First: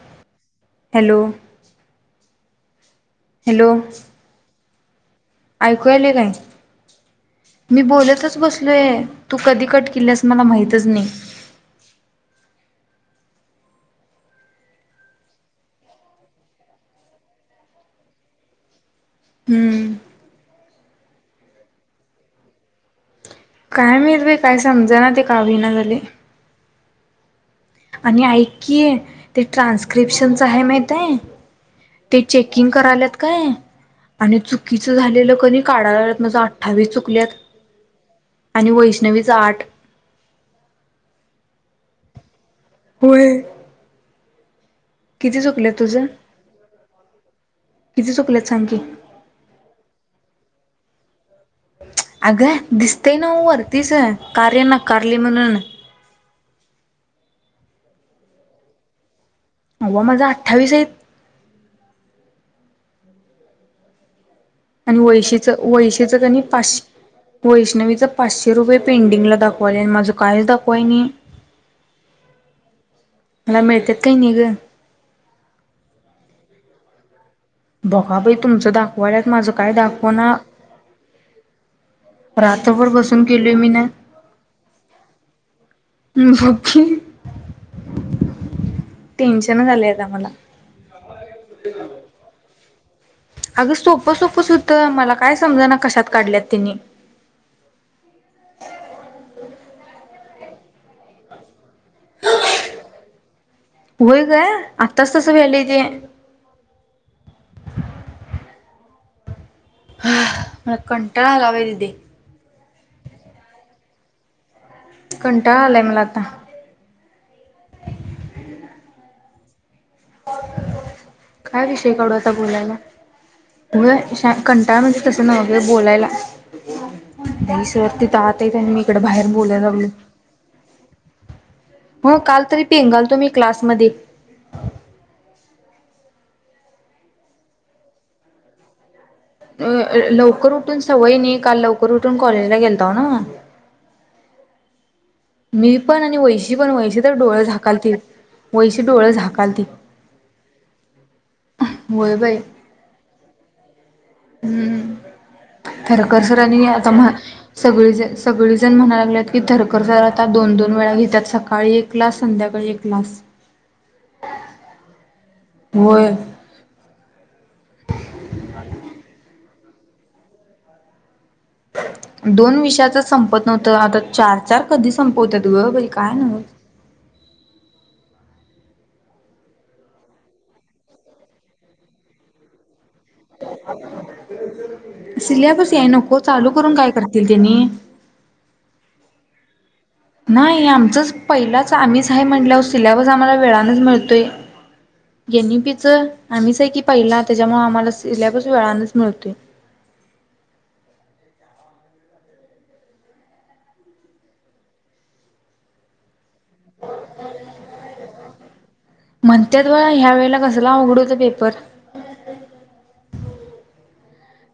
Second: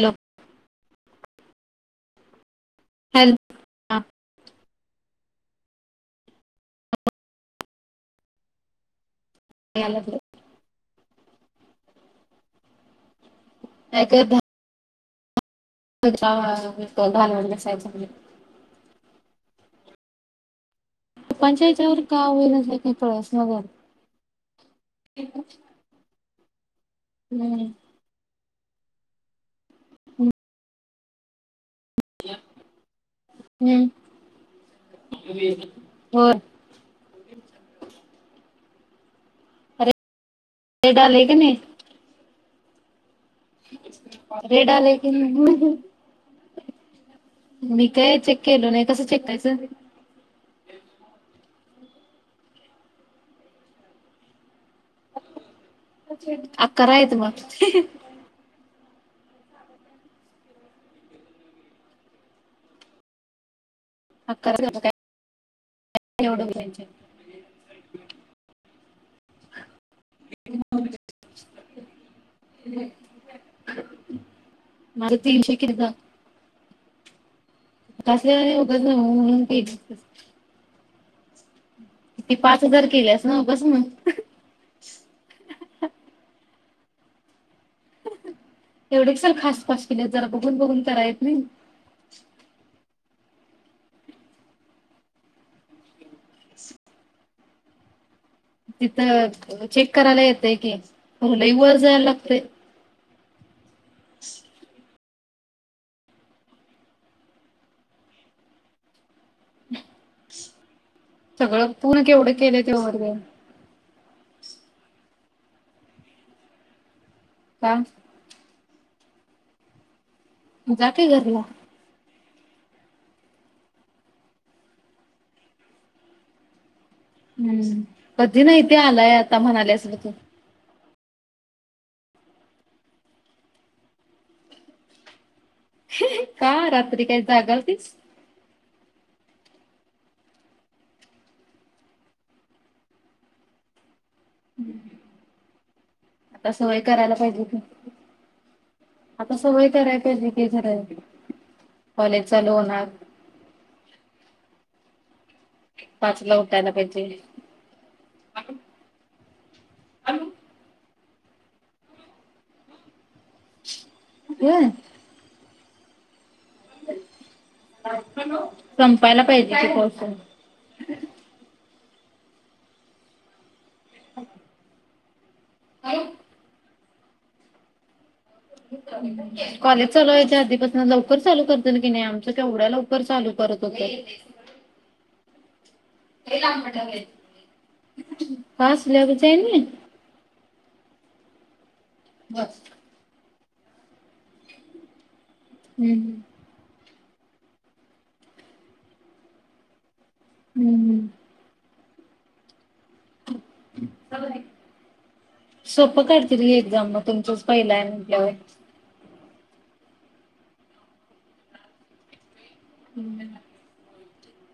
Hello. Hello. Hello. ऐकूयले काय मी बोलतच बसलोय तू कधी कट घालवत केली असं मला माहीतच नाही अध लवडला सायच हम्म पप्पांच्या याच्यावर का होईना झालं काही कळेच ना झालं. काय माहित बाई काय समजना ते का होईना झाले हो. म् बोला की आणि ऐकय ते ट्रान्स्क्रिप्शनच आहे माहितय ते चेकिंग करायलेत काय हम्म. आणि चुकीचं झालेलं कधी काढाय लात होय. माझ अठ्ठावीस चुकल्यात आणि वैष्णवीचा आठ तेडले क नाही होय रेडाले किती किंग चुकल्यात तुझं मी किती काय चेक चुकल्यात सांग केलो की नाही कसं चेक करायचं अगं दिसतय ना वरतीच कार्यानाकारली म्हणून अकरायेत मग अल्ला माझं अठ्ठावीस आहे अकरा झालं आणि काय वैशीच वैशीचं कणी एवढं बोलायचं. पाचशे वैष्णवीच पाचशे रुपये पेंडिंगला दाखवाले माझं कायच दाखवाय नाही मला मिळतात काही नाही ग. [unintelligible] बघा बाई कसले तुमचं उगाच दाखवाल्यात म्हणून माझं काय केली. दाखव ना. ती पाच हजार रात्रभर बसून केल्यास केेलोय उगाच मी ना. मग. [unintelligible] एवढे कशाला टेन्शनच खासफास आलंय आता केले जरा मला. बघून बघून करा येत नाही. अगं सोपं सोपं सुद्धा मला काय समजा ना कशात काढल्यात तिनी. [inaudible] तिथं चेक करायला येतय की हो लई वर जाया लागतय. व्हय काय आत्ताच तस व्हयले ते. ह मला कंटाळा आलाय व्हय सगळं दीदी. पूर्ण [unintelligible] कंटाळा आलाय मला आता. का जा की घरला काय विषय काढू आता बोलायला [unintelligible] बोलायला हम्म कधी नाही ते आलाय आता म्हणाल्यास बघ [unintelligible] तू हो काल तरी पिंगाल तो मी क्लासमध्ये. का रात्री काय जागा होतीस. अ अ लवकर उठून सवय नाही काल लवकर उठून कॉलेजला गेलतो ना. हम्म मी पण आणि वैशी पण वैशी तर डोळे पाहिजे की झाकालतील. आता सवय कराय पाहिजे [unintelligible] होय कॉलेज बाई चालू होणार. हम्म तर पाचला कसरनी उठायला आता पाहिजे म्हा सगळी सगळीजण म्हणायला लागलेत की थरकर सर आता दोन दोन वेळा घेतात सकाळी एक क्लास संध्याकाळी क्लास. हम होय संपायला पाहिजे ते पोर्शन. दोन विषयाच संपत नव्हतं. आता चार चार कधी संपवत्यात. की हो बाई काय नवं. कॉलेज चालू व्हायच्या आधीपासन लवकर चालू करतील, की नाही आमच केवढ्या लवकर चालू करत होतं सिल्याबस याय नको चालू करून काय करतील तेनी. का सिल्याबस [unintelligible] नाही, आमचच पहिलाच आम्हीच हाए म्हटल्यावर सिलेबस आम्हाला वेळानच मिळतोय, एम व्ही पी च हम्म आम्हीच आहे की पहिला त्याच्यामुळे आम्हाला सिल्याबस वेळानच मिळतोय. हम्म हम्म. सोप कर [unintelligible] एक्झाम मग तुमचच पहिला आहे म्हटल्यावर. म्हणत्यात बा ह्या वेळेला कसला अवघड होत पेपर.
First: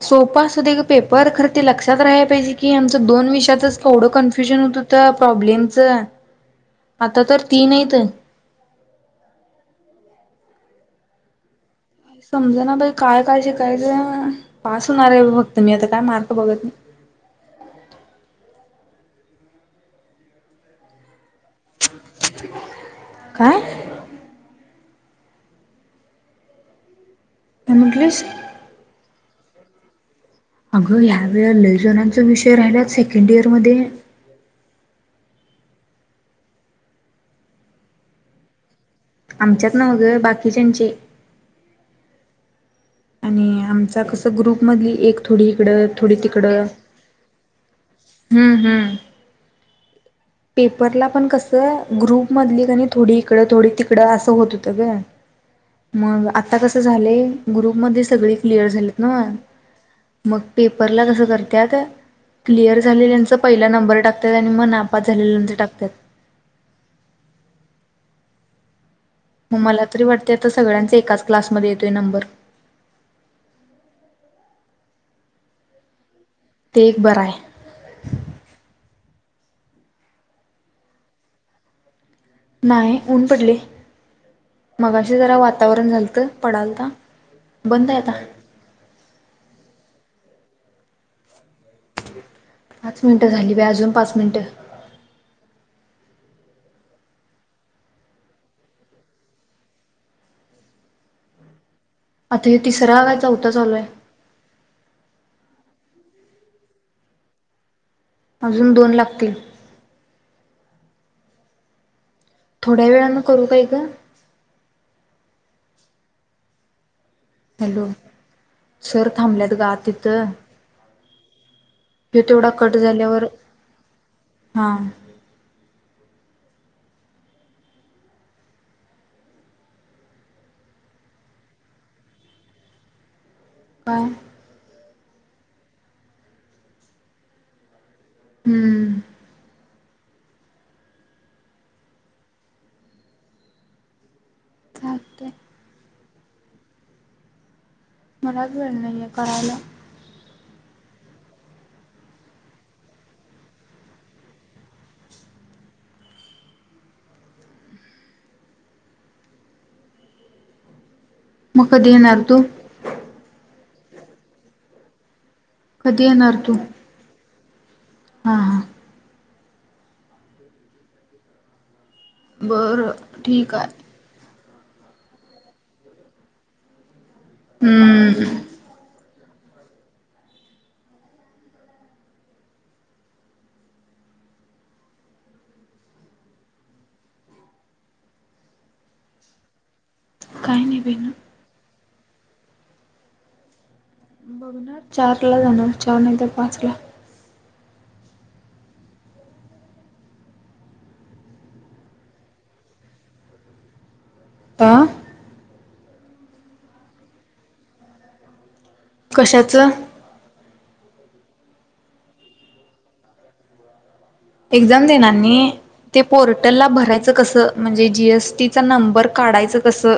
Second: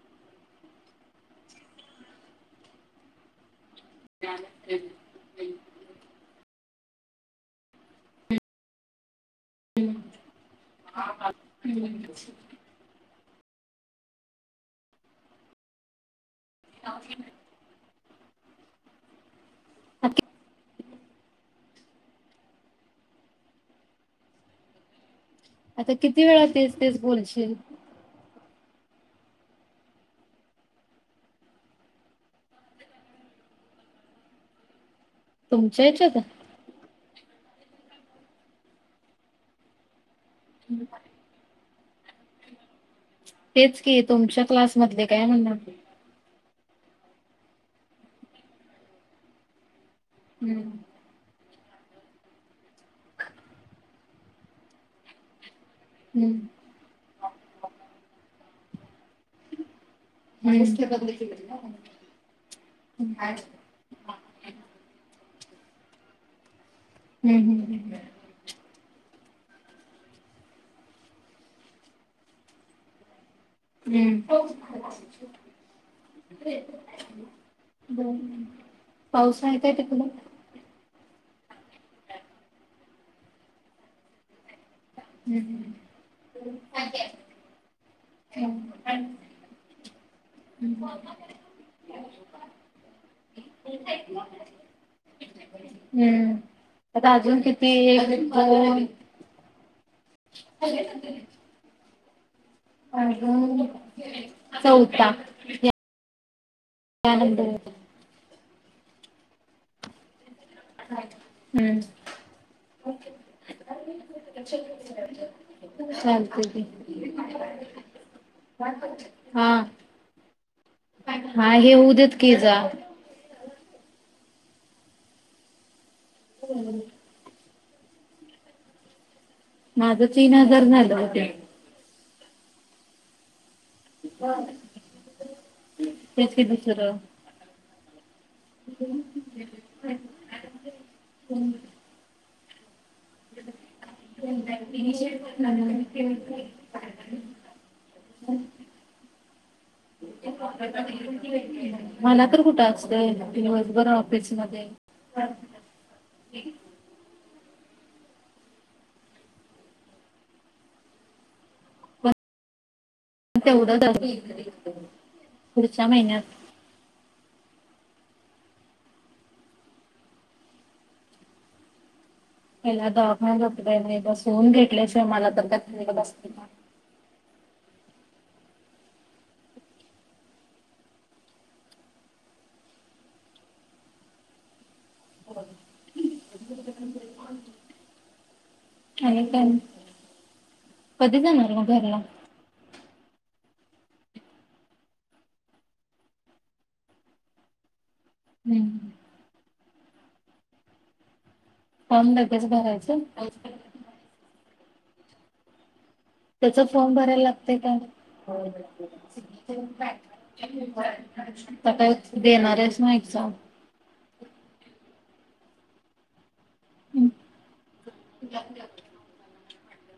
सोपा असू दे ग पेपर खरं ते लक्षात राह्या पाहिजे की, आमच दोन विषातच थोडं कन्फ्युजन होत होत प्रॉब्लेमच आता तर तीन येत आहे. [unintelligible] समजा ना बाई काय काय शिकायचं पास होणार आहे, फक्त मी आता काय मार्क बघत नाही [unintelligible] [unintelligible] [inaudible] काय? आता किती वेळा तेच तेच बोल. काय म्हटलीस? अगं या वेळे लेजनाचा विषय राहिला सेकंड इयर मध्ये. तुमच्या याच्यात? आमच्यात नाव गं बाकीच्यांचे. आणि तेच की आमचा कसं, तुमच्या ग्रुप मधली क्लासमधले एक काय थोडी म्हणणार इकडं, थोडी तिकडं. हम्् हम्म पेपरला पण कस ग्रुप मधली का थोडी इकडं, थोडी तिकडं असं होत होतं गं. मग हम्म आता कस झाले? गुरु सगळे क्लिअर झालेत ना? मग हम्म पेपरला कस करतात. क्लिअर झालेल्यांचा पहिला नंबर टाकत आणि म नापास झालेल्यांचा टाकतात. हम्म हम्म ह्. मग मला तरी वाटते, आता सगळ्यांचा एकाच क्लासमध्ये येतोय नंबर. हम्म. ते एक बरं आहे बर पाऊस आहे काय ते तिकडं? नाही, ऊन पडले. मगाशी जरा वातावरण झालतं. पडालता बंद आहेता. [unintelligible] हम्. पाच मिनिटं झाली बया अजून पाच मिनिटं. हम्म आता अजून किती? होे. आता हे अ तिसरा काय चौथा चालू आहे चौता नंद. अजून दोन लागतील. हम्म. थोड्या वेळान करू काय ग? चालतंय की. हॅलो, सर हा थांबल्यात ग आत तिथं. हा हे होऊ देत हेि की तेवढा जा कट झाल्यावर. हा. [unintelligible] [inaudible] माझं तीनजार झाला होत्यान. काय [inaudible] तेच की दुसरं. हम्म [inaudible] चालतंय [unintelligible] मलाच वेळ नाहीये करायला. मला तर कुठं असतय. दिवसभर ऑफिस मध्ये [inaudible] मग कधी येणार तू? तेवढे [unintelligible] कधी येणार तू? हा हा. याला बरं ठीक दवाखान्यात आहे येते बसुन. भेटलेचे मला तर, [unintelligible] हम्म. आणि का, काय नाही बाई ना कधी जाणार म घरला? बघणार चार ला जाणार. चार नाही तर पाच ला. हम्म. काम लेगेच भरायचं? ता, त्याचा फॉर्म भरायला लागतय का? कशाचं त काय देणारेच ना एक्झाम एक्झाम देणार नाही. ते पोरट हटल ला भरायचं कसं म्हणजे जीएसटीचा नंबर काढायचं कसं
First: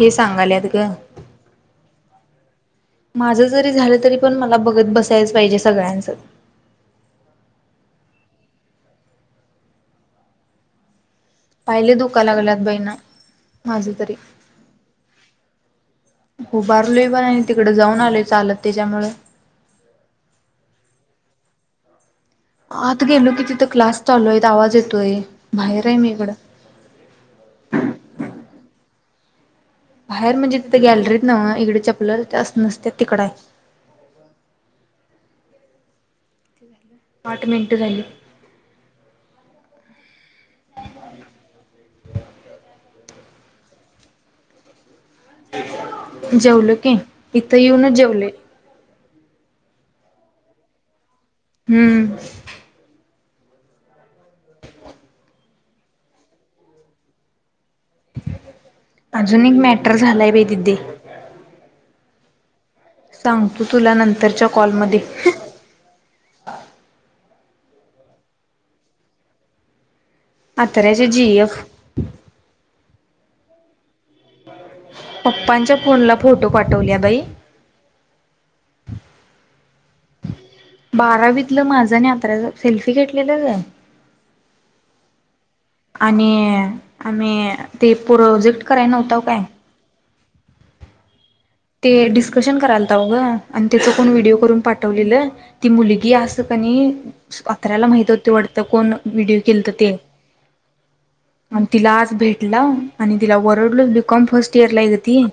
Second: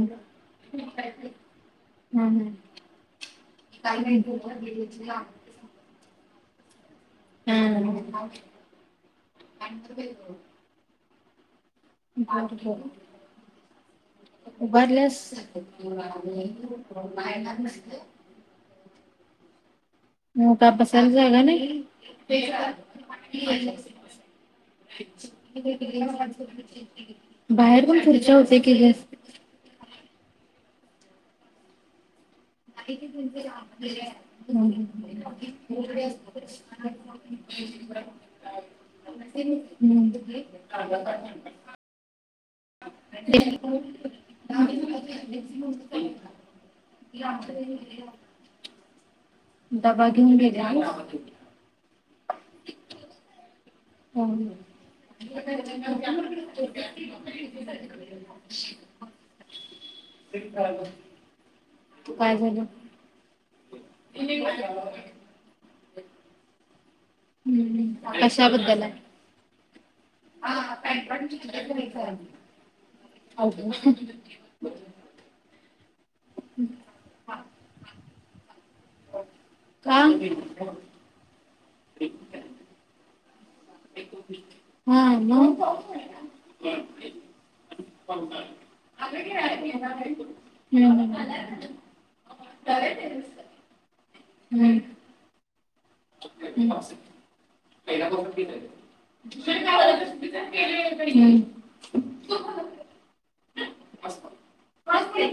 हे सांगायलेत ग माझ जरी झालं तरी पण मला बघत बसायच पाहिजे सगळ्यांचं ह [unintelligible] पाय लाई दुकाया लागल्यात बाई, माझे तरी. उभारल्यास उभारलोय पण पा आणि तिकडे [unintelligible] जाऊन आलोय चालत त्याच्यामुळे हो का बसायला जागा नाही. आता गेलो की तिथं क्लास चालूय आवाज येतोय बाहेर आहे मी इकडं बाहेर पण खुर्च्या होत्या की, बाहेर म्हणजे तिथं गॅलरीत ना इकडे चपल [unintelligible] आठ मिनिटं झाली [unintelligible] [unintelligible] [unintelligible] जेवलं की इथं येऊनच जेवले. डबा घेऊन गेलीय का? हम्म, [unintelligible] अजून एक मॅटर झालाय बै दिदे काय झालं? सांगतू तुला नंतरच्या कॉलमध्ये हम्म कशाबद्दल आहे. आतऱ्याच्या जी एफ [unintelligible] पप्पांच्या फोनला फोटो पाठवल्या बाई का! बारावीतलं माझं नाही आत्र सेल्फी घेतलेलं हा न आणि आम्ही ते प्रोजेक्ट कराय नव्हतव काय हम् ह ते डिस्कशन करायल तावग आणि त्याच कोण व्हिडिओ करून पाठवलेलं ती मुलगी अस कनी ्रला माहित होते वाटत कोण व्हिडिओ केलत ते हम्म. आणि तिला आज भेटलाव आणि तिला वरडलो बीकॉम फर्स्ट इयर लिहायच ग ती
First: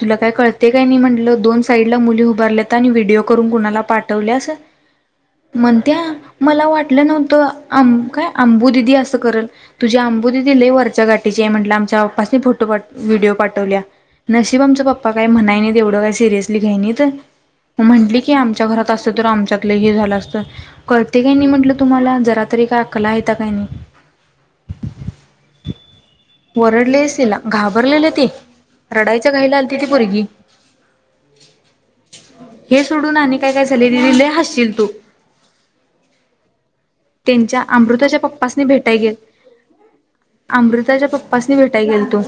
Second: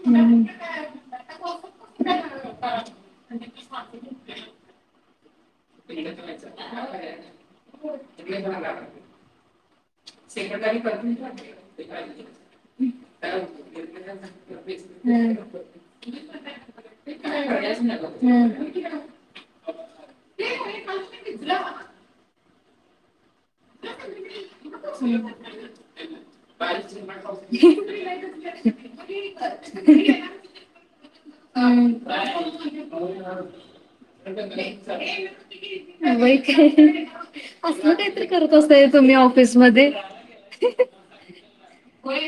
तुला काय कळते काय नाही म्हटलं दोन साईडला मुली उभारलेत आणि व्हिडिओ करून कुणाला पाठवलेसं म्हणत्या मला वाटलं नव्हतं आम काय आंबू दिदी असं करेल तुझी आंबू दिदी वरच्या गाठीची हाय म्हटल आमच्या पप्पांनी फोटो पाठवला व्हिडिओ पाठवल्याय म्हंटलं नशिबाची तुमचा पप्पा काय हम्म. म्हणाय नाही तेवढं का सिरियसली घ्यायनी तर म म्हंटली की आमच्या घरात असत तर आमच्यातलं हे झालं असतं कळते काही नाही म्हंटलं तुम्हाला जरा तरी काय आकला आहेता काय नाही वरमले तिला घाबरलेली ती रडायचं का आलते ती पोरगी हम अस हे सोडून आणि काय काय झाले दिदी लय हसशील तू त्यांच्या अमृताच्या काहीतरी करत पप्पासनी असताय भेटाय तुम्ही गेल ऑफिस मध्ये अमृताच्या पप्पासनी भेटाय गेलतो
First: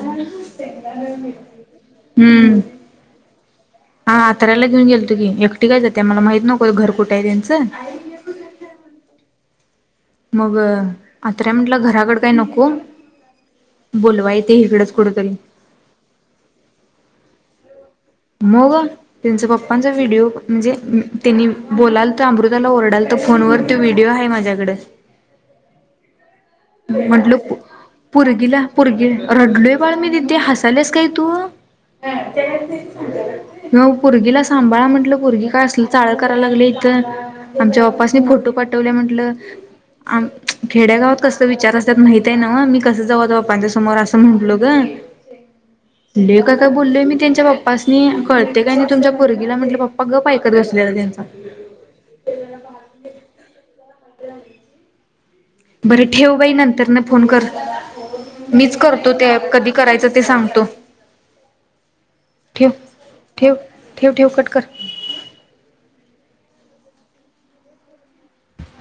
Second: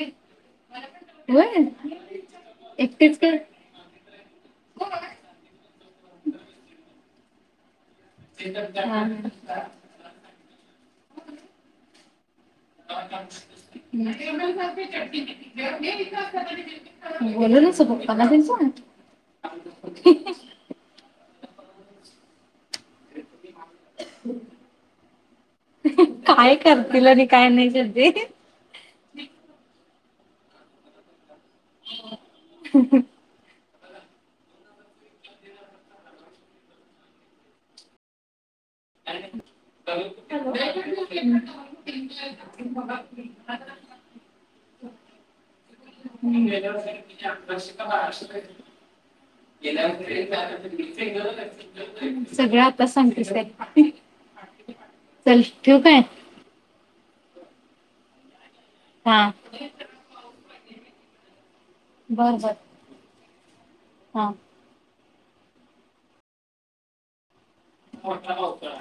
एकटेच का. हा आतरायला घेऊन गेल तुझी एकटीाय जाते मला माहित नको घर कुठे आहे त्यांचं. मग आत्र्या म्हंटलं घराकड काही नको. बोलवा येते इकडंच कुठ तरी [unintelligible] मग त्यांच्या त्यांचा पप्पांचा व्हिडिओ म्हणजे त्यांनी बोलाला त अमृत. ला ओरडाल त फोन व तो व्हिडिओ आहे माझ्याकडे. काय करतील आणि म्हंटल काय नाही सध्या पुरगीला. पुरगे रडलोय बाळ मी दिदी हसालेस काय तू. मपोरगीला सांभाळा म्हटलं पुरगी काय असल चाळ करायला लागले इथं. आमच्या बाप्पासनी फोटो पाठवले म्हंटलं आ खेड्यागावात कस विचार असतत माहित आहे ना मी कस जाऊता बापांच्या समोर असं म्हंटलो ग. ल का काय बोललोय मी त्यांच्या पप्पासनी कळते काय नाही तुमच्या पोरगीला म्हटलं पप्पा गप ऐकत बसलेलातेंच सगळ आताच सांगतेस काय. [unintelligible] चल ठेवू काय बरं ठेव बाई नंतर न फोन कर. मीच करतो हा ते कधी करायचं ते सांगतो. बर बर ठेव ठेव ठेव ठेव हा कटकर हो का का.